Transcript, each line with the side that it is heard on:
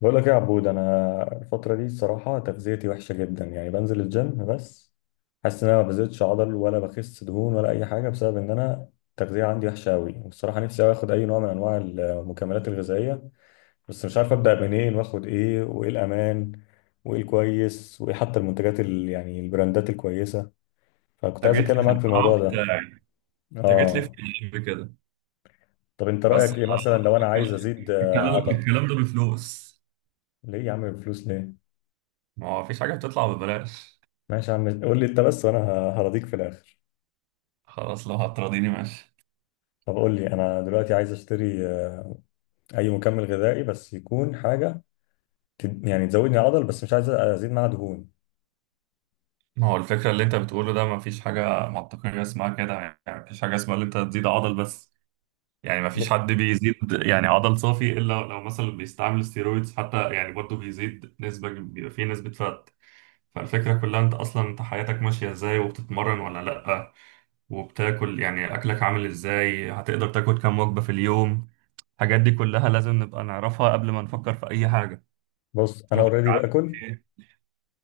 left: بقول لك ايه يا عبود، انا الفتره دي الصراحه تغذيتي وحشه جدا. يعني بنزل الجيم بس حاسس ان انا ما بزيدش عضل ولا بخس دهون ولا اي حاجه، بسبب ان انا التغذيه عندي وحشه قوي. والصراحه نفسي أوي اخد اي نوع من انواع المكملات الغذائيه، بس مش عارف ابدا منين واخد ايه، وايه الامان، وايه الكويس، وايه حتى المنتجات يعني البراندات الكويسه. فكنت
right: انت
left: عايز
right: جيت لي
left: اتكلم
right: في
left: معاك في
right: القاع
left: الموضوع ده.
right: بتاعي. انت جيت لي في
left: اه.
right: القلب كده.
left: طب انت
right: بس
left: رايك ايه مثلا لو
right: أنا-
left: انا عايز
right: الكلام
left: ازيد عضل؟
right: الكلام ده بفلوس.
left: ليه يا عم، الفلوس ليه؟
right: ما هو مفيش حاجه بتطلع ببلاش.
left: ماشي يا عم، قول لي انت بس وانا هرضيك في الاخر.
right: خلاص، لو هتراضيني ماشي.
left: طب قول لي، انا دلوقتي عايز اشتري اي مكمل غذائي، بس يكون حاجه يعني تزودني عضل، بس مش عايز ازيد معاها دهون.
right: ما هو الفكره اللي انت بتقوله ده مفيش حاجه منطقيه اسمها كده. يعني مفيش حاجه اسمها اللي انت تزيد عضل بس. يعني مفيش
left: ليه؟
right: حد بيزيد يعني عضل صافي الا لو مثلا بيستعمل ستيرويدز، حتى يعني برضه بيزيد نسبه، بيبقى فيه نسبه فات. فالفكره كلها انت اصلا انت حياتك ماشيه ازاي؟ وبتتمرن ولا لا؟ وبتاكل، يعني اكلك عامل ازاي؟ هتقدر تاكل كام وجبة في اليوم؟ الحاجات دي كلها لازم نبقى نعرفها قبل ما نفكر في اي حاجة.
left: بص انا
right: شغلك
left: اوريدي
right: عامل
left: باكل.
right: ايه؟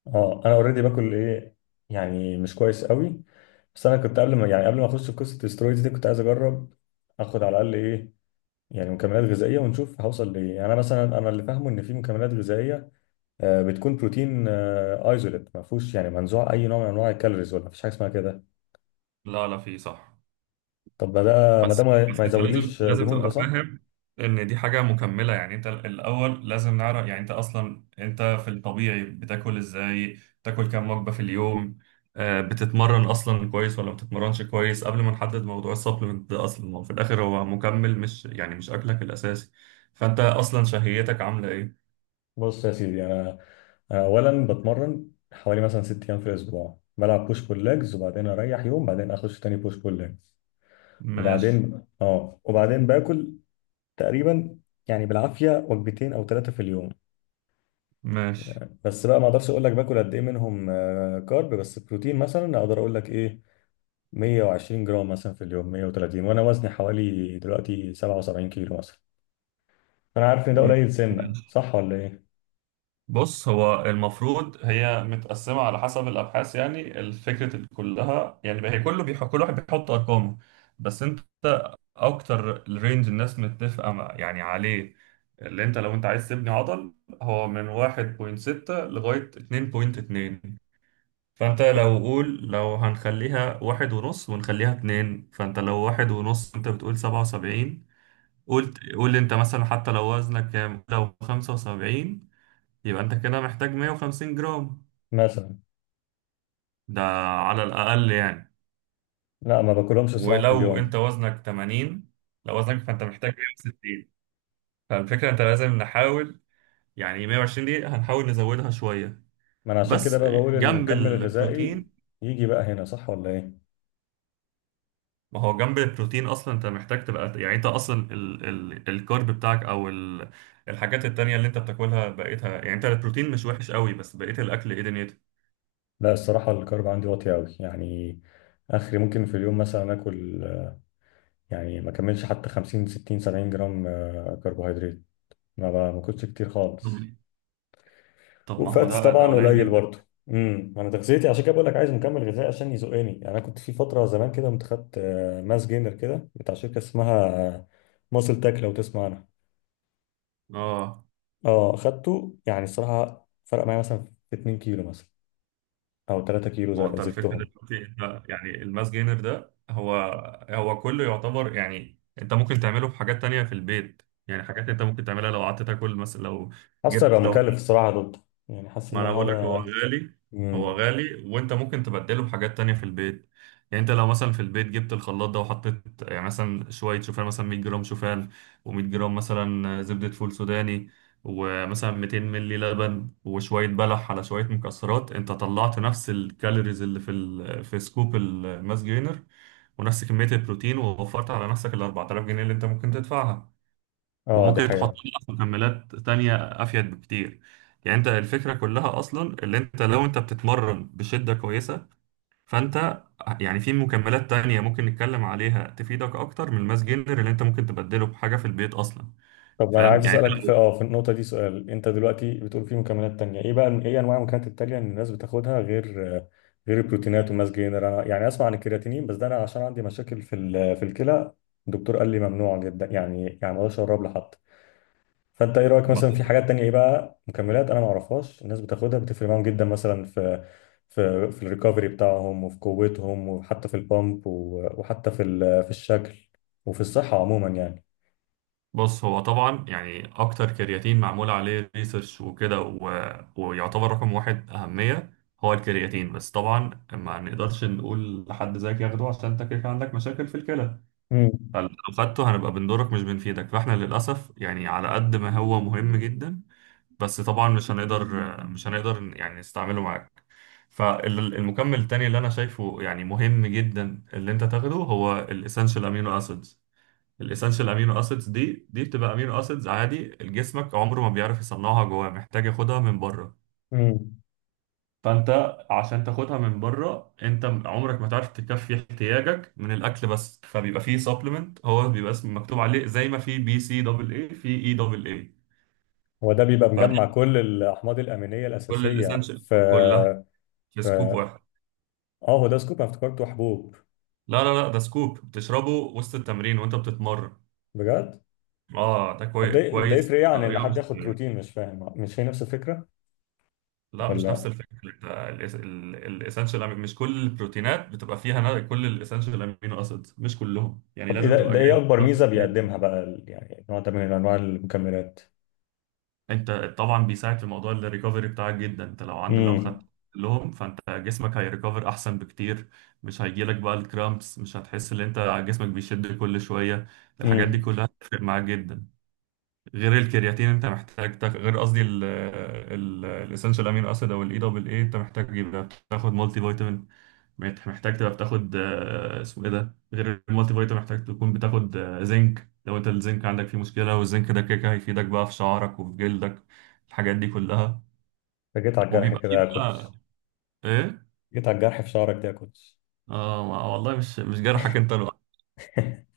left: اه، انا اوريدي باكل ايه، يعني مش كويس قوي. بس انا كنت قبل ما اخش في قصه الاسترويدز دي كنت عايز اجرب اخد على الاقل ايه، يعني مكملات غذائيه ونشوف هوصل لايه. يعني انا مثلا، انا اللي فاهمه ان في مكملات غذائيه بتكون بروتين ايزوليت ما فيهوش، يعني منزوع اي نوع من انواع الكالوريز، ولا مفيش حاجه اسمها كده؟
right: لا، لا، في صح.
left: طب ما ده ما ده
right: بس
left: ما ما
right: بس انت لازم
left: يزودليش
right: لازم
left: دهون، ده
right: تبقى
left: صح؟
right: فاهم ان دي حاجه مكمله، يعني انت الاول لازم نعرف، يعني انت اصلا انت في الطبيعي بتاكل ازاي؟ بتاكل كام وجبه في اليوم؟ بتتمرن اصلا كويس ولا ما بتتمرنش كويس قبل ما نحدد موضوع السبلمنت ده؟ اصلا ما هو في الاخر هو مكمل، مش يعني مش اكلك الاساسي. فانت اصلا شهيتك عامله ايه؟
left: بص يا سيدي، انا اولا بتمرن حوالي مثلا ست ايام في الاسبوع، بلعب بوش بول ليجز وبعدين اريح يوم، بعدين اخش تاني بوش بول ليجز.
right: ماشي.
left: وبعدين باكل تقريبا يعني بالعافيه وجبتين او ثلاثه في اليوم.
right: ماشي.
left: بس بقى ما اقدرش اقول لك باكل قد ايه منهم كارب، بس بروتين مثلا اقدر اقول لك ايه، 120 جرام مثلا في اليوم، 130. وانا وزني حوالي دلوقتي 77 كيلو مثلا، فانا عارف ان ده
right: م-
left: قليل سنه، صح ولا ايه؟
right: بص، هو المفروض هي متقسمة على حسب الأبحاث، يعني الفكرة كلها، يعني هي كله كل واحد بيحط أرقامه. بس أنت، أكتر الرينج الناس يعني عليه اللي أنت لو أنت عايز تبني عضل هو من 1.6 لغاية 2.2. فأنت لو قول، لو هنخليها 1.5 ونخليها 2، فأنت لو 1.5 أنت بتقول 77. قول أنت مثلا، حتى لو وزنك كام، لو 75، يبقى انت كده محتاج 150 جرام
left: مثلا.
right: ده على الأقل يعني.
left: لا، ما باكلهمش صراحة في
right: ولو
left: اليوم.
right: انت وزنك 80، لو وزنك فانت محتاج 160. فالفكرة انت لازم نحاول، يعني 120 دي هنحاول نزودها شوية،
left: ما انا عشان كده
right: بس
left: بقى بقول
right: جنب
left: المكمل الغذائي
right: البروتين.
left: يجي بقى هنا، صح ولا ايه؟
right: ما هو جنب البروتين اصلا انت محتاج تبقى، يعني انت اصلا ال الكارب بتاعك او ال الحاجات التانية اللي انت بتاكلها بقيتها، يعني انت البروتين مش وحش قوي بس بقيت الاكل ايه دنيته.
left: لا، الصراحة الكارب عندي واطي قوي يعني. اخري ممكن في اليوم مثلا اكل يعني ما اكملش حتى 50 60 70 جرام كربوهيدرات. ما باكلش كتير
right: طب
left: خالص.
right: طب ما هو
left: وفاتس
right: ده
left: طبعا
right: قليل
left: قليل
right: جدا.
left: برضه. انا تغذيتي عشان كده بقول لك عايز مكمل غذائي عشان يزقني. يعني انا كنت في فترة زمان كده، كنت خدت ماس جينر كده بتاع شركة اسمها ماسل تاك، لو تسمع عنها.
right: اه،
left: اه، خدته يعني الصراحه فرق معايا مثلا في 2 كيلو مثلا، او 3 كيلو
right: ما هو انت الفكره
left: زدتهم.
right: دلوقتي انت يعني الماس جينر ده، هو كله يعتبر، يعني انت ممكن تعمله في حاجات تانية في البيت. يعني حاجات انت ممكن تعملها لو قعدت تاكل مثلا، لو
left: حاسس هيبقى
right: جبت لو
left: مكلف الصراحه ضده، يعني حاسس
right: ما
left: ان انا
right: انا بقول لك هو
left: هقعد.
right: غالي. هو
left: امم.
right: غالي وانت ممكن تبدله بحاجات تانية في البيت. يعني انت لو مثلا في البيت جبت الخلاط ده، وحطيت يعني مثلا شوية شوفان، مثلا 100 جرام شوفان و100 جرام مثلا زبدة فول سوداني ومثلا 200 ملي لبن وشوية بلح على شوية مكسرات، انت طلعت نفس الكالوريز اللي في سكوب الماس جينر، ونفس كمية البروتين، ووفرت على نفسك ال 4000 جنيه اللي انت ممكن تدفعها،
left: اه، دي
right: وممكن تحط
left: حقيقه.
right: لها مكملات تانية أفيد بكتير. يعني أنت الفكرة كلها أصلا اللي أنت لو أنت بتتمرن بشدة كويسة، فأنت يعني في مكملات تانية ممكن نتكلم عليها تفيدك أكتر من الماس جينر اللي أنت ممكن تبدله بحاجة في البيت أصلا.
left: طب انا
right: فاهم
left: عايز
right: يعني أنت
left: اسالك في
right: لو-
left: في النقطه دي سؤال. انت دلوقتي بتقول في مكملات تانية، ايه بقى، ايه انواع المكملات التانية ان الناس بتاخدها غير البروتينات والماس جينر؟ انا يعني اسمع عن الكرياتينين، بس ده انا عشان عندي مشاكل في الكلى، الدكتور قال لي ممنوع جدا، يعني ما اقدرش اقرب لحد. فانت ايه رايك
right: ما-
left: مثلا في حاجات تانية، ايه بقى مكملات انا ما اعرفهاش الناس بتاخدها بتفرق معاهم جدا، مثلا في الريكفري بتاعهم وفي قوتهم وحتى في البامب وحتى في الشكل وفي الصحه عموما يعني.
right: بص، هو طبعا يعني أكتر كرياتين معمول عليه ريسيرش وكده ويعتبر رقم واحد أهمية هو الكرياتين. بس طبعا ما نقدرش نقول لحد زيك ياخده عشان أنت كده كده عندك مشاكل في الكلى.
left: امم.
right: فلو خدته هنبقى بنضرك مش بنفيدك، فاحنا للأسف يعني على قد ما هو مهم جدا، بس طبعا مش هنقدر يعني نستعمله معاك. فالمكمل التاني اللي أنا شايفه يعني مهم جدا اللي أنت تاخده هو الإسنشال أمينو أسيدز. الإسنشال أمينو أسيدز دي بتبقى أمينو أسيدز عادي، جسمك عمره ما بيعرف يصنعها جواه، محتاج ياخدها من بره.
left: امم.
right: فانت عشان تاخدها من بره، انت عمرك ما تعرف تكفي احتياجك من الاكل بس، فبيبقى فيه سبلمنت، هو بيبقى اسم مكتوب عليه زي ما في بي سي دبل اي، في اي دبل اي،
left: هو ده بيبقى
right: فكل
left: مجمع كل الاحماض الامينيه الاساسيه
right: الاسينشال
left: في
right: كلها في سكوب
left: في
right: واحد.
left: اه هو ده سكوب، انا افتكرته حبوب؟
right: لا، لا، لا، ده سكوب بتشربه وسط التمرين وانت بتتمرن.
left: بجد.
right: اه ده
left: طب ده
right: كويس،
left: يفرق ايه عن ان
right: طريقه
left: حد
right: مش
left: ياخد بروتين؟ مش فاهم، مش هي نفس الفكره
right: لا، مش
left: ولا؟
right: نفس الفكره. الاسينشال، مش كل البروتينات بتبقى فيها كل الاسينشال امينو اسيدز مش كلهم يعني
left: طب ايه
right: لازم
left: ده
right: تبقى
left: ده ايه
right: جاي
left: اكبر ميزه بيقدمها بقى يعني نوع ده من انواع المكملات؟
right: انت. طبعا بيساعد في موضوع الريكفري بتاعك جدا، انت لو عند لو
left: امم.
right: خدت لهم، فانت جسمك هيريكفر احسن بكتير، مش هيجيلك بقى الكرامبس، مش هتحس ان انت جسمك بيشد كل شويه. الحاجات دي
left: امم.
right: كلها هتفرق معاك جدا. غير الكرياتين انت محتاج غير قصدي الاسنشال امين اسيد او الاي دبل اي، انت محتاج يبقى تاخد مالتي فيتامين. محتاج تبقى بتاخد، اسمه ايه ده، غير المالتي فيتامين محتاج تكون بتاخد، زنك، لو انت الزنك عندك فيه مشكلة، والزنك ده كده كده هيفيدك بقى في شعرك وفي جلدك. الحاجات دي كلها
left: جيت على الجرح
right: وبيبقى فيه
left: كده يا
right: بقى
left: كوتش.
right: ايه.
left: جيت على الجرح في شعرك ده يا كوتش.
right: اه، والله مش جرحك انت لوحدك.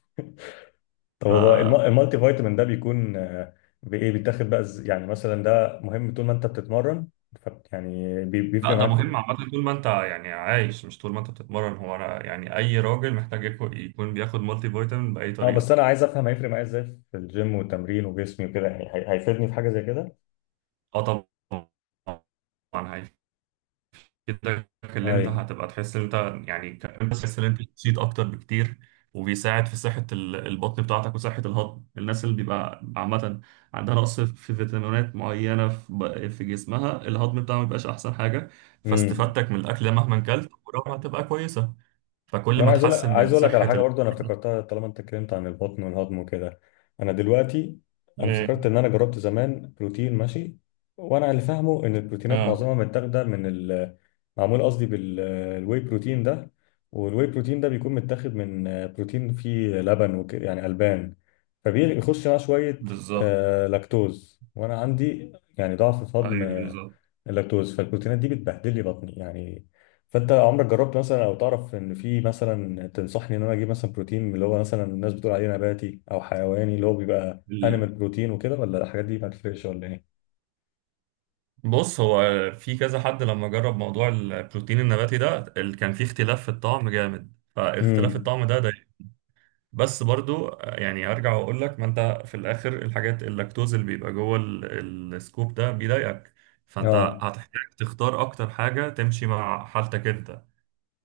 left: طب
right: ف
left: هو المالتي فيتامين ده بيكون بايه بيتاخد بقى، يعني مثلا ده مهم طول ما انت بتتمرن، يعني
right: لا،
left: بيفرق
right: ده
left: معاك في.
right: مهم عامة طول ما انت يعني عايش، مش طول ما انت بتتمرن. هو انا يعني اي راجل محتاج يكون بياخد مالتي فيتامين بأي
left: اه، بس
right: طريقة.
left: انا عايز افهم هيفرق معايا ازاي في الجيم والتمرين وجسمي وكده، يعني هيفيدني في حاجه زي كده؟
right: اه، طبعا. كده اللي انت
left: ايوه.
right: هتبقى تحس ان انت يعني كمان بتحس ان انت نشيط اكتر بكتير، وبيساعد في صحة البطن بتاعتك وصحة الهضم. الناس اللي بيبقى عامة عندها نقص في فيتامينات معينة في في جسمها، الهضم بتاعها ما بيبقاش احسن حاجة،
left: امم.
right: فاستفادتك من الاكل مهما كلت قدراتها هتبقى كويسة.
left: طب
right: فكل
left: انا
right: ما
left: عايز اقول لك،
right: تحسن من
left: على
right: صحة
left: حاجه برضو انا افتكرتها طالما انت اتكلمت عن البطن والهضم وكده. انا دلوقتي انا افتكرت
right: ايه.
left: ان انا جربت زمان بروتين ماشي، وانا اللي فاهمه ان البروتينات
right: اه،
left: معظمها متاخده من ال، معمول قصدي بالواي بروتين ده. والواي بروتين ده بيكون متاخد من بروتين فيه لبن وكده، يعني البان، فبيخش معاه شويه
right: بالظبط.
left: لاكتوز، وانا عندي يعني ضعف في الهضم
right: ايوه، بالظبط.
left: اللاكتوز، فالبروتينات دي بتبهدل لي بطني يعني. فانت عمرك جربت مثلا، او تعرف ان في مثلا تنصحني ان انا اجيب مثلا بروتين اللي هو مثلا الناس بتقول عليه نباتي او حيواني اللي هو بيبقى انيمال بروتين وكده، ولا الحاجات دي ما تفرقش ولا ايه؟
right: بص، هو في كذا حد لما جرب موضوع البروتين النباتي ده، اللي كان فيه اختلاف في الطعم جامد، فاختلاف
left: امم.
right: الطعم ده بس برضو يعني ارجع واقول لك، ما انت في الاخر الحاجات، اللاكتوز اللي بيبقى جوه السكوب ده بيضايقك، فانت
left: اه.
right: هتحتاج تختار اكتر حاجة تمشي مع حالتك انت،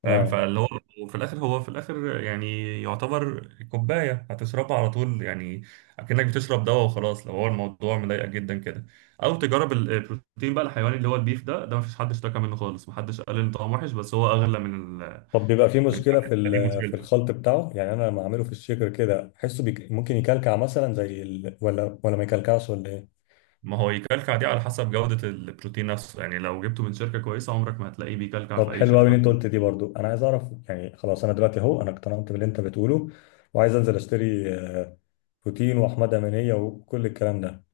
right: فاهم؟
left: اه.
right: فاللي هو وفي الاخر، هو في الاخر، يعني يعتبر كوبايه هتشربها على طول، يعني اكنك بتشرب دواء وخلاص لو هو الموضوع مضايقك جدا كده. او تجرب البروتين بقى الحيواني اللي هو البيف ده مفيش حد اشتكى منه خالص، محدش قال ان طعمه وحش، بس هو اغلى من
left: طب بيبقى في
right: من
left: مشكله في
right: الحاجات دي مشكلته.
left: الخلط بتاعه؟ يعني انا لما اعمله في الشيكر كده احسه ممكن يكلكع مثلا زي ولا ما يكلكعش ولا ايه؟
right: ما هو يكلكع دي على حسب جوده البروتين نفسه، يعني لو جبته من شركه كويسه عمرك ما هتلاقيه بيكلكع
left: طب
right: في اي
left: حلو قوي
right: شركه.
left: اللي انت قلت دي، برضو انا عايز اعرف. يعني خلاص، انا دلوقتي اهو انا اقتنعت باللي انت بتقوله، وعايز انزل اشتري بوتين واحمد امانيه وكل الكلام ده.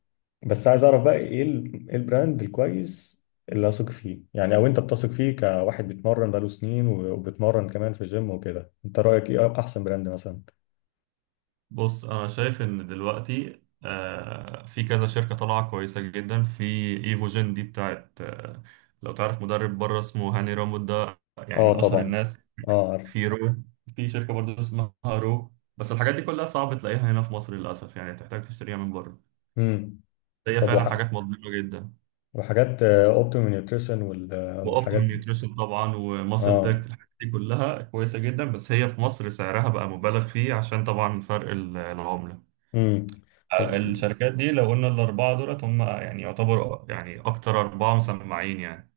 left: بس عايز اعرف بقى، ايه ال- إيه البراند الكويس اللي اثق فيه يعني، او انت بتثق فيه كواحد بيتمرن بقاله سنين وبيتمرن كمان في جيم وكده. انت رايك ايه احسن براند مثلا؟
right: بص، انا شايف ان دلوقتي، في كذا شركه طالعه كويسه جدا، في ايفوجين دي بتاعت، لو تعرف مدرب بره اسمه هاني رامود ده، يعني
left: اه
right: من اشهر
left: طبعا.
right: الناس.
left: اه عارف.
right: في رو في شركه برضو اسمها رو، بس الحاجات دي كلها صعب تلاقيها هنا في مصر للاسف، يعني تحتاج تشتريها من بره.
left: امم.
right: هي
left: طب
right: فعلا حاجات مضمونه جدا.
left: وحاجات اوبتيمال نيوتريشن
right: واوبتيم
left: والحاجات.
right: نيوتريشن طبعا، وماسل تك،
left: اه.
right: الحاجات دي كلها كويسه جدا، بس هي في مصر سعرها بقى مبالغ فيه عشان طبعا فرق العمله.
left: امم. طب
right: الشركات دي لو قلنا الأربعة دولت، هم يعني يعتبروا يعني أكتر أربعة مسمعين يعني.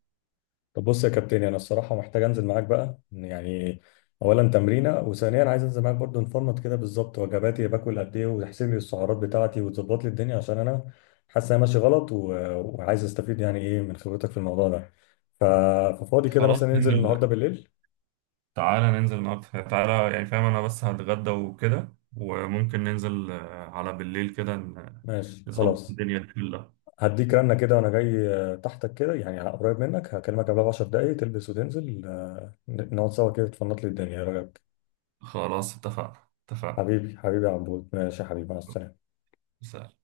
left: طب بص يا كابتن، انا الصراحه محتاج انزل معاك بقى يعني، اولا تمرينه، وثانيا عايز انزل معاك برضو انفورمات كده بالظبط، وجباتي باكل قد ايه، وتحسب لي السعرات بتاعتي، وتظبط لي الدنيا، عشان انا حاسس انا ماشي غلط، وعايز استفيد يعني ايه من خبرتك في الموضوع ده. ف... ففاضي كده
right: خلاص،
left: مثلا ننزل
right: ننزل.
left: النهارده بالليل؟
right: تعالى ننزل النهاردة، تعالى، يعني فاهم أنا، بس هتغدى وكده، وممكن ننزل، على بالليل كده
left: ماشي
right: نظبط
left: خلاص.
right: الدنيا دي كلها.
left: هديك رنه كده وانا جاي تحتك كده يعني على قريب منك، هكلمك قبلها ب 10 دقايق تلبس وتنزل نقعد سوا كده تفنط لي الدنيا، ايه رايك؟
right: خلاص، اتفقنا، اتفقنا.
left: حبيبي حبيبي يا عبود، ماشي يا حبيبي، مع السلامه.
right: سلام.